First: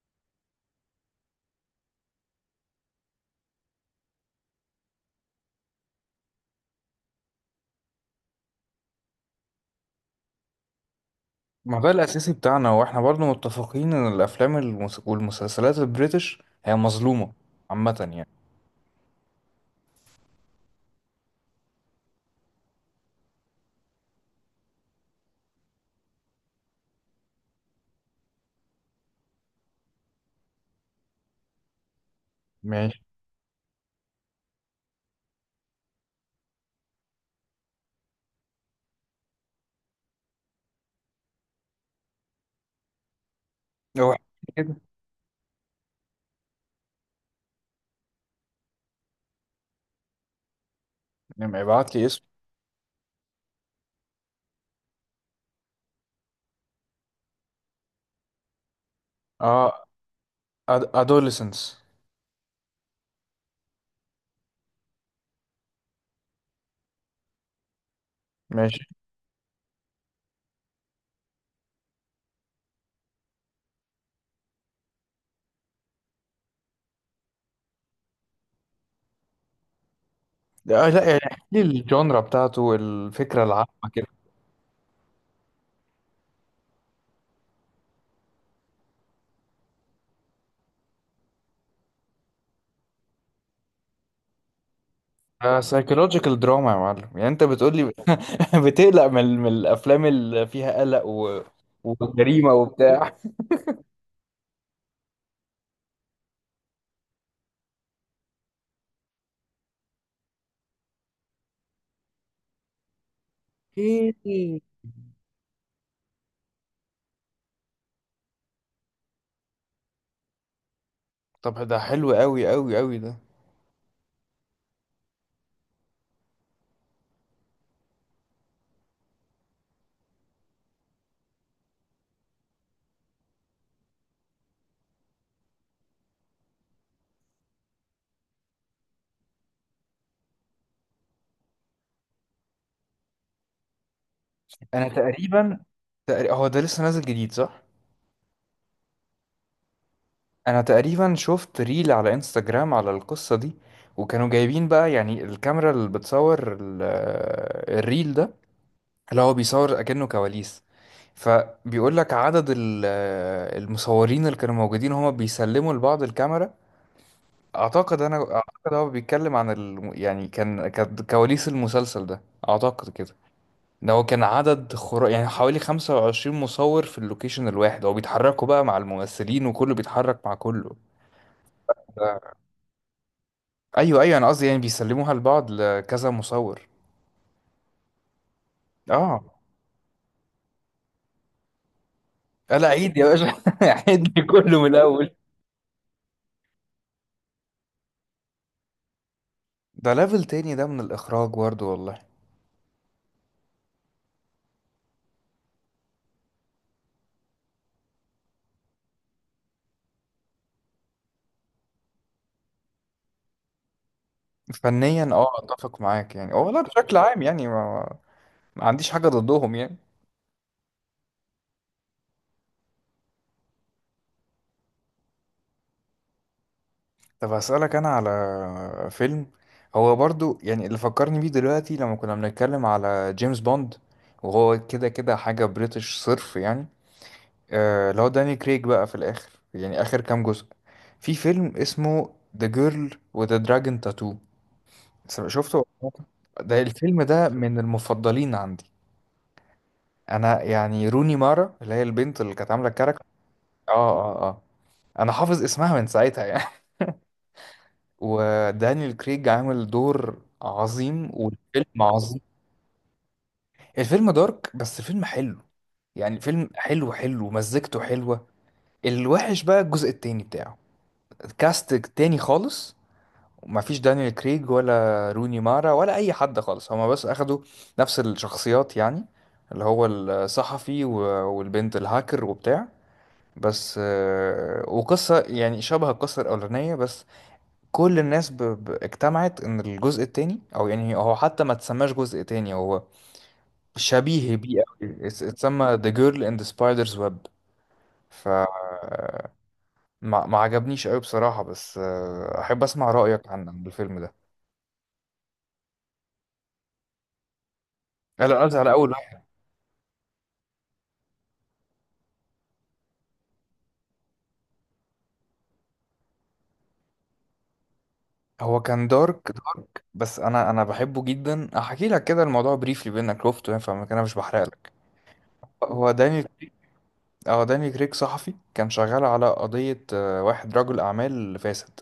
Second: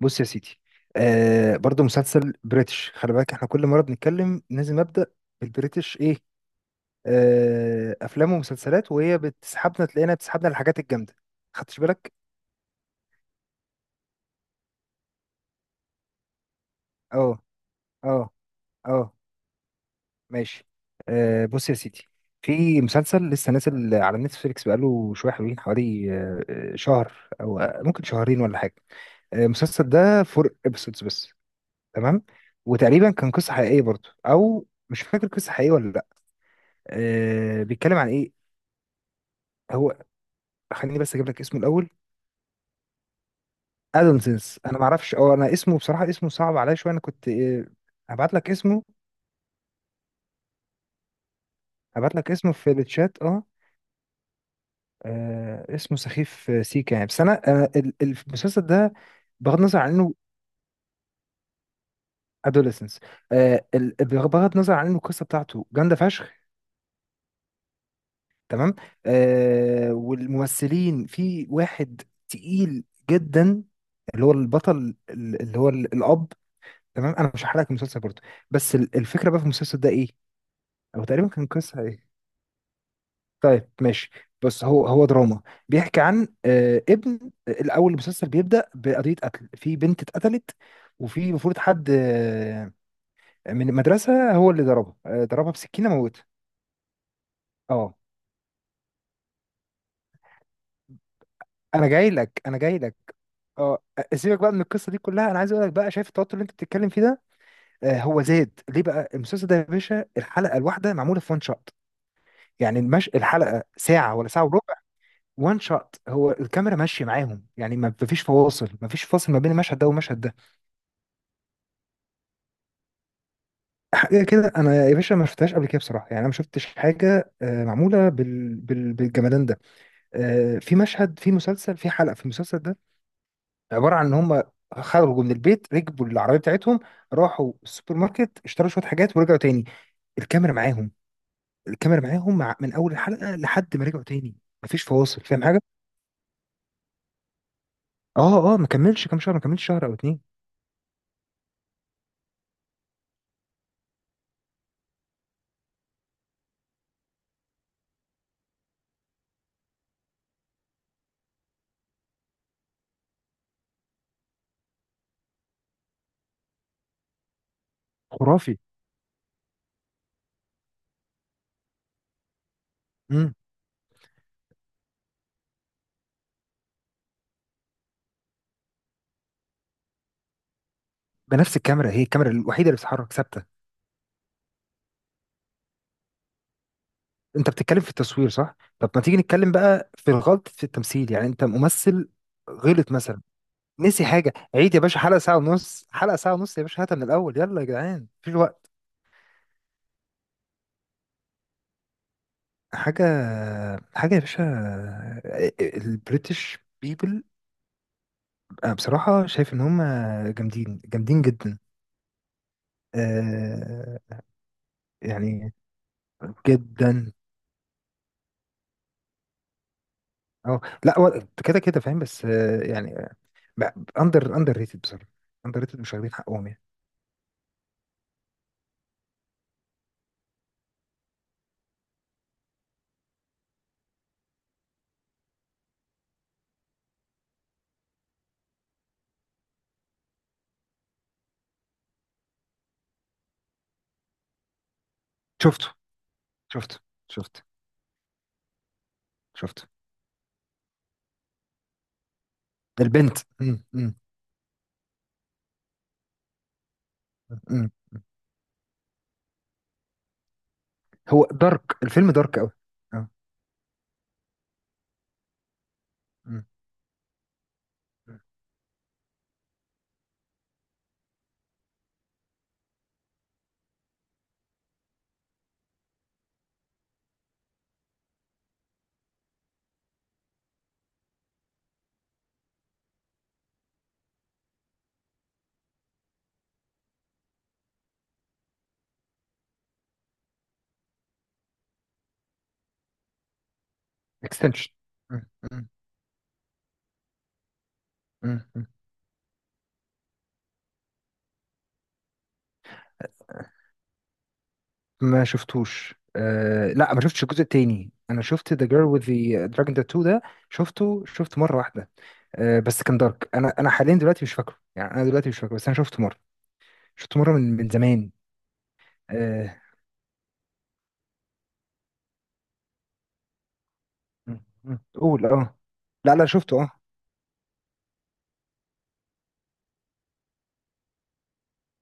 بص يا سيدي. برضو مسلسل بريتش، خلي بالك احنا كل مرة بنتكلم لازم أبدأ بالبريتش ايه. أفلام ومسلسلات، وهي بتسحبنا، تلاقينا بتسحبنا الحاجات الجامدة. خدتش ما ده بالك؟ الأساسي بتاعنا وإحنا برضه متفقين إن الأفلام والمسلسلات البريتش هي مظلومة اه. عامة يعني. اه. اه. ماشي. بص يا سيدي، في مسلسل لسه نازل على نتفليكس بقاله شوية حلوين، حوالي شهر أو ممكن شهرين ولا حاجة. المسلسل ده فور ابيسودز بس. تمام. ماشي. وتقريبا كان قصة حقيقية برضو، أو مش فاكر قصة حقيقية ولا لأ. بيتكلم عن ايه هو، خليني بس اجيب لك اسمه الاول. هو ادونسنس، كده انا ما اعرفش انا اسمه بصراحه، اسمه صعب عليا شويه، انا كنت هبعت لك اسمه لما يبعت لي هبعت اسم. لك اسمه في الشات. اه. اسمه سخيف. سيكا يعني، بس انا المسلسل ده بغض النظر اه، عن انه أدوليسنس. ادوليسنس، بغض النظر عن انه القصه بتاعته جامده فشخ. تمام. ماشي. والممثلين، في واحد تقيل جدا، اللي هو البطل اللي هو الاب. تمام، انا مش هحرقك المسلسل برضه، بس الفكره بقى في المسلسل ده ايه، لا او يعني تقريبا احكي كان لي قصه ايه. الجانرا بتاعته، الفكرة العامة طيب كده. ماشي، بس هو دراما. بيحكي عن ابن. الاول المسلسل بيبدا بقضيه قتل، في بنت اتقتلت، وفي المفروض حد من المدرسه هو اللي ضربها، ضربها آه، بسكينه، موتها. سايكولوجيكال دراما يا معلم، يعني أنت بتقول لي اه. بتقلق من، من الأفلام اللي فيها قلق و... انا جاي لك، وجريمة انا جاي لك. وبتاع. اه. سيبك بقى من القصه دي كلها، انا عايز اقول لك بقى، شايف التوتر اللي انت بتتكلم فيه ده؟ هو زاد ليه بقى المسلسل ده، يا باشا الحلقه الواحده معموله في وان شوت. يعني الحلقه إيه. ساعه ولا ساعه وربع. وان شوت، هو الكاميرا ماشيه معاهم، يعني ما فيش فواصل، ما فيش فاصل ما بين المشهد ده والمشهد ده. طب ده حلو أوي أوي أوي ده. حاجه كده انا يا باشا ما شفتهاش قبل كده بصراحه، يعني انا ما شفتش حاجه معموله بالجمدان ده. في مشهد، في مسلسل، في حلقه في المسلسل ده، عباره عن ان هم خرجوا من البيت، ركبوا العربيه بتاعتهم، راحوا السوبر ماركت، اشتروا شويه حاجات ورجعوا تاني، الكاميرا معاهم. الكاميرا معاهم من اول الحلقه لحد ما رجعوا تاني. ما فيش أنا فواصل، فاهم تقريبا، حاجه؟ تقريبا هو ده لسه نازل جديد صح؟ اه. اه، ما كملش كام شهر، ما كملش شهر او اتنين. انا تقريبا شفت ريل على انستجرام على القصة دي، وكانوا جايبين بقى يعني الكاميرا اللي بتصور الريل ده، اللي هو بيصور اكنه كواليس، فبيقول لك عدد المصورين اللي كانوا موجودين هما بيسلموا لبعض الكاميرا. اعتقد، انا خرافي. اعتقد هو بيتكلم عن يعني كانت كواليس المسلسل ده. اعتقد كده. مم. ده هو كان عدد خرا، يعني حوالي 25 مصور في اللوكيشن الواحد، هو بيتحركوا بقى مع الممثلين وكله بيتحرك مع كله. بنفس الكاميرا، هي الكاميرا الوحيده اللي بتتحرك، ثابته. ايوه ايوه، انا قصدي يعني بيسلموها لبعض لكذا مصور. انت بتتكلم في التصوير، صح؟ طب ما تيجي اه. نتكلم بقى في الغلط في التمثيل، يعني انت ممثل لا غلط عيد يا مثلا، باشا. نسي عيد حاجه. كله من عيد يا باشا، الاول. حلقه ساعه ونص، حلقه ساعه ونص يا باشا، هاتها من الاول، يلا يا جدعان مفيش وقت. ده ليفل تاني ده، من الاخراج برضه والله. حاجه. حاجه يا باشا، البريتش بيبل، انا بصراحه شايف ان هم جامدين، جامدين جدا. آه، فنيا اه، يعني اتفق معاك. يعني هو لا بشكل جدا. عام يعني ما عنديش حاجه ضدهم يعني. اه، لا هو كده كده فاهم، بس يعني اندر ريتد بصراحه. اندر ريتد، مش واخدين حقهم يعني. طب هسألك انا على فيلم، هو برضه يعني اللي فكرني بيه دلوقتي لما كنا بنتكلم على جيمس بوند، وهو كده كده حاجه بريتش صرف يعني. آه لو داني كريج بقى في الآخر، يعني آخر كام جزء، في فيلم اسمه The Girl with the Dragon Tattoo. شفته. شفته. ده شفته. الفيلم ده شفته. من المفضلين عندي. شفته. أنا يعني روني مارا اللي هي البنت اللي كانت عاملة الكاركتر، البنت. مم. آه مم. آه آه، أنا حافظ اسمها من ساعتها يعني. مم. ودانيال كريج عامل دور عظيم، هو دارك، والفيلم الفيلم عظيم. دارك قوي. اه. الفيلم دارك، بس فيلم حلو. يعني فيلم حلو حلو، مزجته حلوة. الوحش بقى الجزء التاني بتاعه، كاست تاني خالص، ما فيش دانيال كريج ولا روني مارا ولا اي حد خالص، هما بس اخدوا نفس الشخصيات يعني، اللي هو الصحفي والبنت الهاكر وبتاع. بس وقصة يعني شبه القصة الأولانية، بس كل الناس اجتمعت إن الجزء التاني، أو يعني هو حتى ما تسماش جزء تاني، هو شبيه بيه اكستنشن. أوي، اتسمى The Girl in the Spider's Web. فما ما عجبنيش أوي بصراحة، بس أحب أسمع رأيك عن الفيلم ده. ما شفتوش. لا، ما شفتش الجزء التاني، انا لا لا، شفت قصدي ذا على جيرل أول. وذ ذا دراجون تاتو ده. شفته، شفت مره واحده. بس كان دارك، انا حاليا دلوقتي مش فاكره، يعني انا دلوقتي مش فاكره، بس انا شفته مره، شفته مره من زمان. هو كان دارك آه. دارك، بس انا بحبه جدا. هحكي لك كده الموضوع بريفلي، بينك شفته يعني، فما كان انا مش بحرق مم. لك. مم. قول اه. هو لا، داني، لا، شفته. اه. اه داني كريك صحفي كان شغال على قضية واحد رجل اعمال فاسد،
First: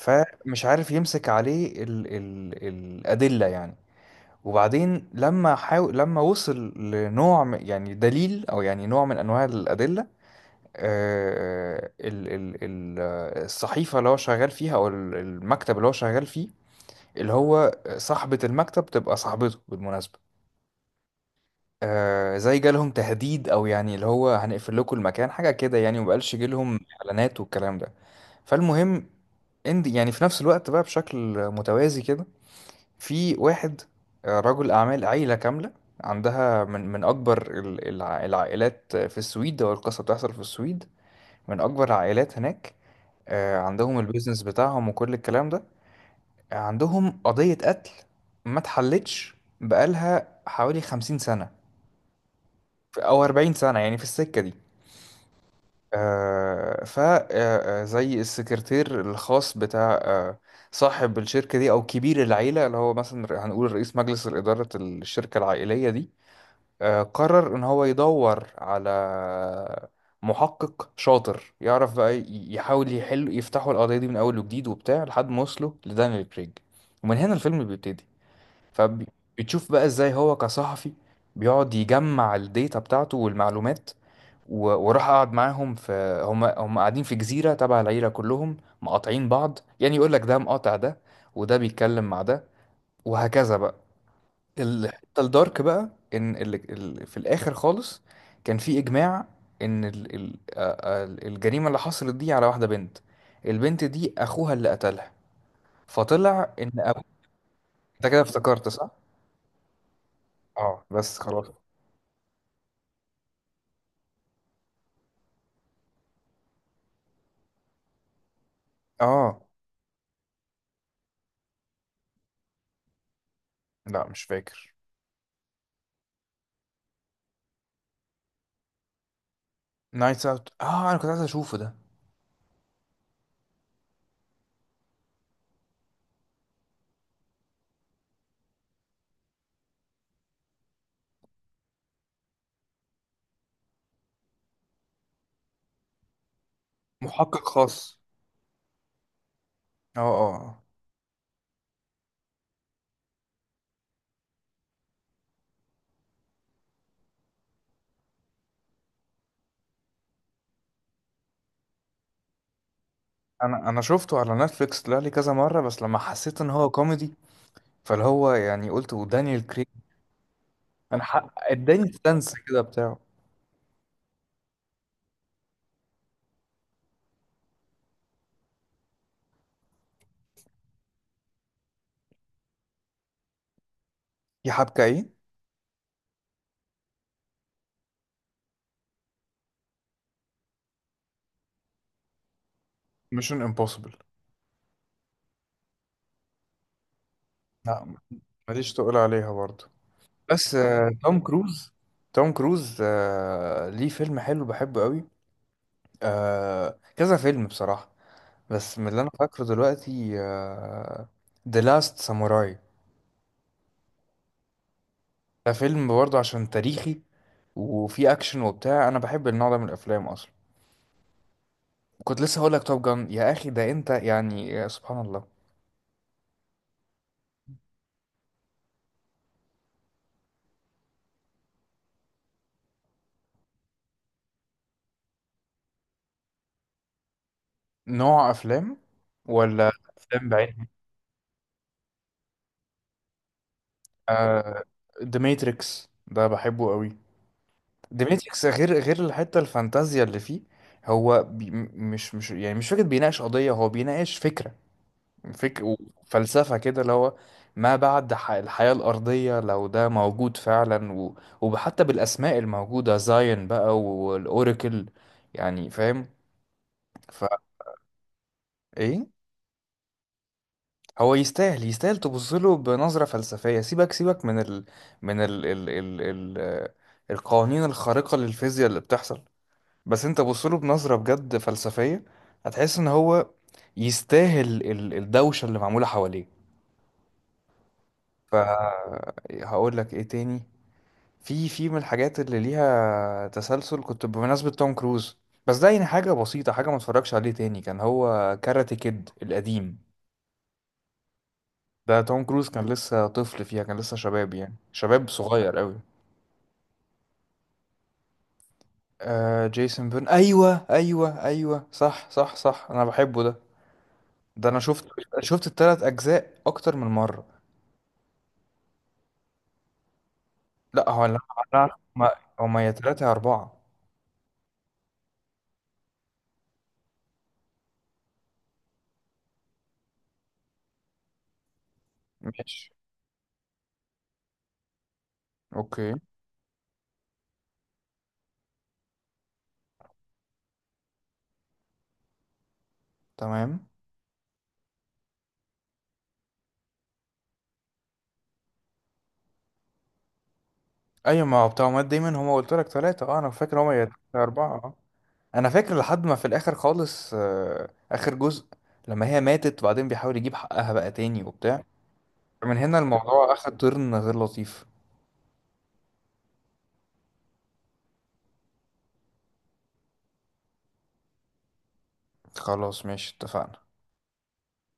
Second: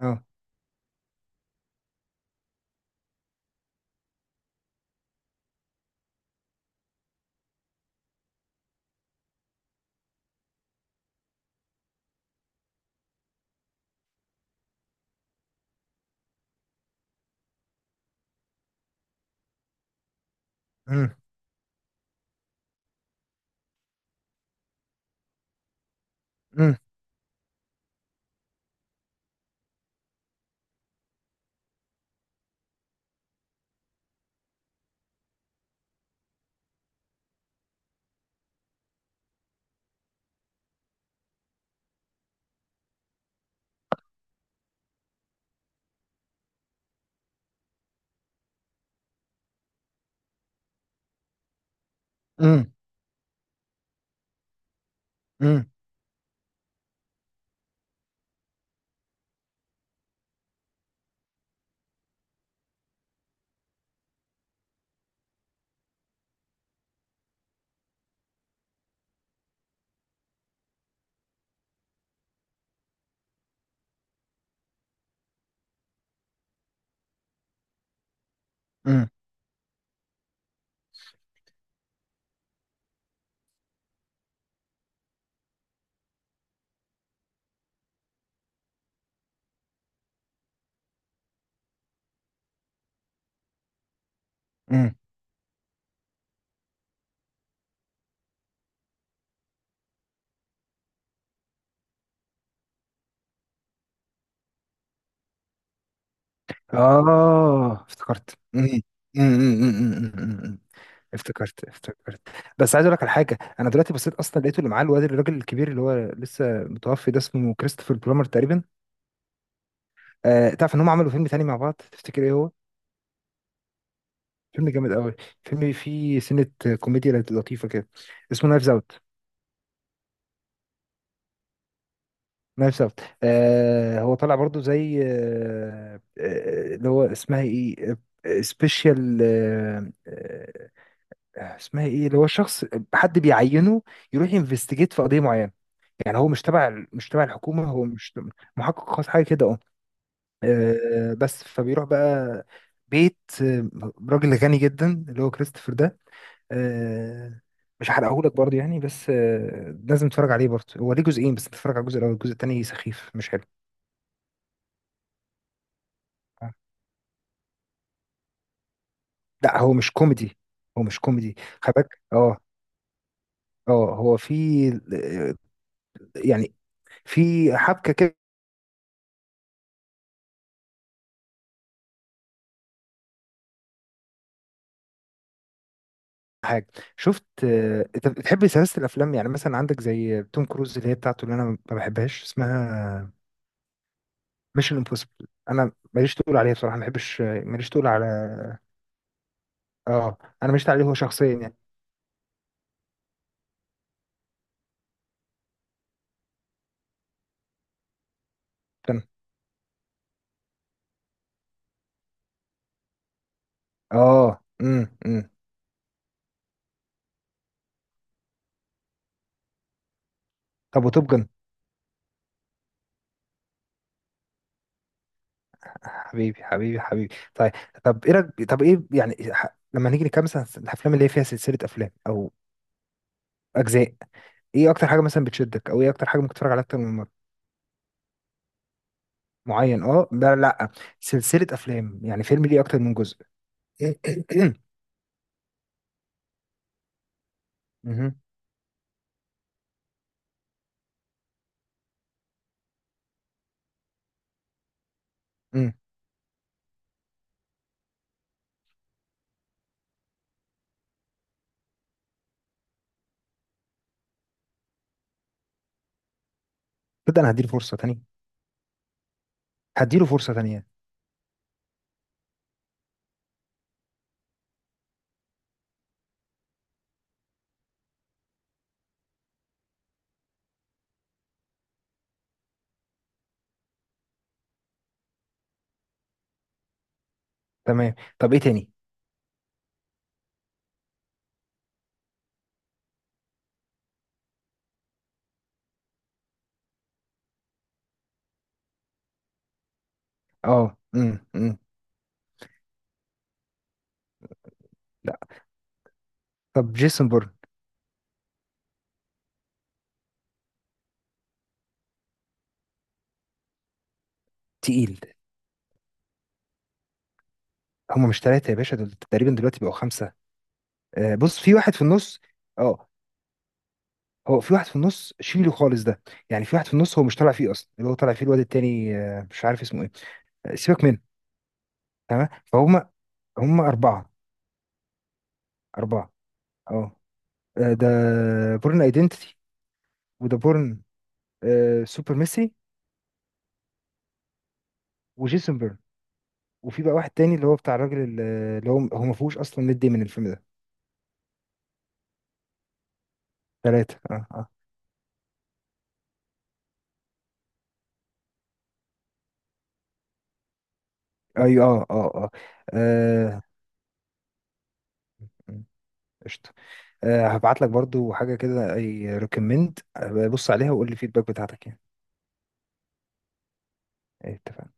اه. عارف يمسك عليه ال ال الأدلة يعني. وبعدين لما حاول، لما وصل لنوع يعني دليل او يعني نوع من انواع الأدلة، الصحيفة اللي هو شغال فيها او المكتب اللي هو شغال فيه، اللي هو صاحبة المكتب تبقى صاحبته بالمناسبة، مم. آه زي جالهم تهديد، او يعني اللي هو هنقفل لكم المكان حاجة كده يعني، ومبقالش مم. جالهم اعلانات والكلام ده. فالمهم، اند يعني في نفس الوقت بقى بشكل متوازي كده، في واحد رجل اعمال، عيلة كاملة عندها من اكبر العائلات في السويد، او القصة بتحصل في السويد، من اكبر العائلات هناك. عندهم البيزنس بتاعهم وكل الكلام ده. عندهم قضية قتل ما اتحلتش، بقالها حوالي 50 سنة مم. أو 40 سنة يعني في السكة دي. مم. آه ف آه، آه، زي السكرتير الخاص بتاع صاحب الشركة دي، أو كبير العيلة، اللي هو مثلا هنقول رئيس مجلس الإدارة الشركة العائلية دي، آه قرر إن هو يدور على محقق شاطر، يعرف بقى يحاول يحل، يفتحوا القضية دي من أول وجديد وبتاع، لحد ما وصلوا لدانيال كريج. ومن هنا الفيلم بيبتدي. مم. فبتشوف بقى ازاي هو كصحفي بيقعد يجمع الداتا بتاعته والمعلومات، وراح قعد معاهم، في هم قاعدين في جزيرة تبع العيلة كلهم، مقاطعين بعض يعني، يقول لك ده مقاطع ده، وده بيتكلم مع ده، وهكذا بقى. مم. الحتة الدارك بقى ان في الاخر خالص كان في اجماع ان ال... ال... آه، آه، الجريمة اللي حصلت دي على واحدة بنت، البنت دي اخوها اللي قتلها. فطلع ان أبو... اه، انت كده افتكرت. افتكرت مم. صح؟ مم. مم. مم. مم. مم. مم. اه بس خلاص. افتكرت، افتكرت، بس عايز اقول لك على حاجه. انا دلوقتي بصيت اصلا، لقيته اللي معاه الواد الراجل الكبير اللي هو لسه متوفي ده، اسمه كريستوفر بلومر تقريبا. اه تعرف ان هم عملوا فيلم تاني مع بعض، تفتكر ايه هو؟ لا مش فيلم فاكر. جامد قوي، فيلم فيه سنه، كوميديا لطيفه كده، اسمه نايفز اوت. نايتس اوت، اه انا كنت عايز اشوفه ده. نايف سافت. هو طلع برضو زي اللي هو اسمها ايه، سبيشال. اسمها ايه اللي هو شخص، حد بيعينه يروح ينفستيجيت في قضيه معينه، يعني هو مش تبع مش تبع محقق الحكومه، هو خاص، مش محقق خاص، حاجه كده اه. اه اه آه. بس فبيروح بقى بيت راجل غني جدا اللي هو كريستوفر ده. آه، مش هحرقهولك برضه يعني، بس لازم تتفرج عليه برضه. هو ليه جزئين، بس تتفرج على الجزء الاول، الجزء التاني سخيف مش حلو. انا، انا شفته على نتفليكس طلع لي كذا مره، بس لما حسيت ان هو كوميدي، فاللي هو يعني قلت ودانيال لا، كريج هو مش كوميدي، هو مش انا حق كوميدي. خلي اداني بالك. السنس اه. كده بتاعه. اه، هو في آه، يعني في حبكه كده يا حبكه ايه. حاجه. شفت انت بتحب سلاسل الافلام، يعني مثلا عندك زي توم كروز اللي هي بتاعته اللي انا ما بحبهاش، اسمها ميشن امبوسيبل. ميشن امبوسيبل. انا ماليش تقول عليها بصراحه، ما بحبش، ماليش لا، تقول على. ماليش تقول عليها برضه، اه. انا بس ماليش تقول عليه هو توم شخصيا يعني. كروز، توم كروز ليه فيلم حلو بحبه قوي، كذا فيلم بصراحه، بس من اللي كان- انا فاكره دلوقتي The Last Samurai. اه. ده فيلم برضه عشان تاريخي، وفيه اكشن وبتاع، انا بحب النوع ده من الافلام اصلا. طب وتوب جن. كنت لسه هقول لك توب جان يا اخي، ده انت يعني يا سبحان الله. حبيبي، حبيبي، حبيبي، طيب. طب ايه طب ايه يعني لما نيجي نكمل مثلا، الافلام اللي هي فيها سلسله افلام او اجزاء، ايه اكتر حاجه مثلا بتشدك، او ايه اكتر حاجه ممكن تتفرج عليها اكتر من مره؟ نوع افلام ولا معين، اه، افلام لا، بعينها. لا، سلسله افلام يعني فيلم ليه اكتر من جزء. آه The Matrix ده بحبه قوي. The مهم. Matrix غير الحتة الفانتازيا اللي فيه، هو بي مش يعني مش فكرة بيناقش قضية، هو بيناقش فكرة فك مم. وفلسفة كده، اللي هو ما بعد الحياة الأرضية لو ده موجود فعلا، و... وحتى بالأسماء الموجودة زاين بقى والأوراكل، يعني فاهم. تبدا فا انا هديله فرصه تانية، إيه. هديله فرصه تانية. هو يستاهل، يستاهل تبص له بنظرة فلسفية. سيبك، سيبك من ال... من ال... ال... ال... ال... آه، القوانين الخارقة للفيزياء اللي بتحصل، بس أنت بص له بنظرة بجد فلسفية، هتحس إن هو يستاهل الدوشة اللي معمولة حواليه. تمام، طب ايه تاني؟ فهقول لك إيه تاني. في من الحاجات اللي ليها تسلسل، كنت بمناسبة توم كروز، بس ده يعني حاجة بسيطة، حاجة ما اتفرجش عليه تاني، كان هو كاراتي كيد القديم. اه. ده توم كروز كان لسه طفل فيها، كان لسه شباب يعني شباب لا، صغير قوي. طب جيسون بورن. آه جيسون بيرن، ايوه ايوه ايوه صح صح صح، انا بحبه ده، ده انا شفت، تقيل. شفت التلات اجزاء اكتر من مرة. هم مش ثلاثه يا باشا، دول تقريبا دلوقتي بقوا خمسه. لا هو لا، بص، في لا، واحد في هما، النص. هما يا اه، تلاتة يا اربعة. هو في واحد في النص شيله خالص ده، يعني في واحد في النص هو مش طالع فيه اصلا، اللي هو طالع فيه الواد التاني. مش عارف اسمه ايه. سيبك منه. تمام ماشي. فهم. هم أربعة. اوكي. أربعة. اه. ده بورن ايدنتيتي، وده بورن سوبر ميسي، تمام. وجيسون بيرن، وفي بقى واحد تاني اللي هو بتاع الراجل اللي هو ما فيهوش اصلا ميد داي من الفيلم ده. ايوه، ما هو بتوع مات دايما، هما قلت لك ثلاثة اه، انا فاكر هما يا تلاتة ثلاثة. يا اه. اه. اربعة اه. انا فاكر لحد ما في الاخر خالص، آه اخر جزء، لما هي ماتت وبعدين بيحاول يجيب حقها بقى تاني وبتاع، ايوه. اه. اه. من اه. هنا الموضوع آه، اخد ترن غير لطيف. قشطة. هبعت لك برضو حاجة كده، اي ريكومند، بص عليها وقول لي الفيدباك بتاعتك يعني. خلاص ماشي اتفقنا. إيه، اتفقنا.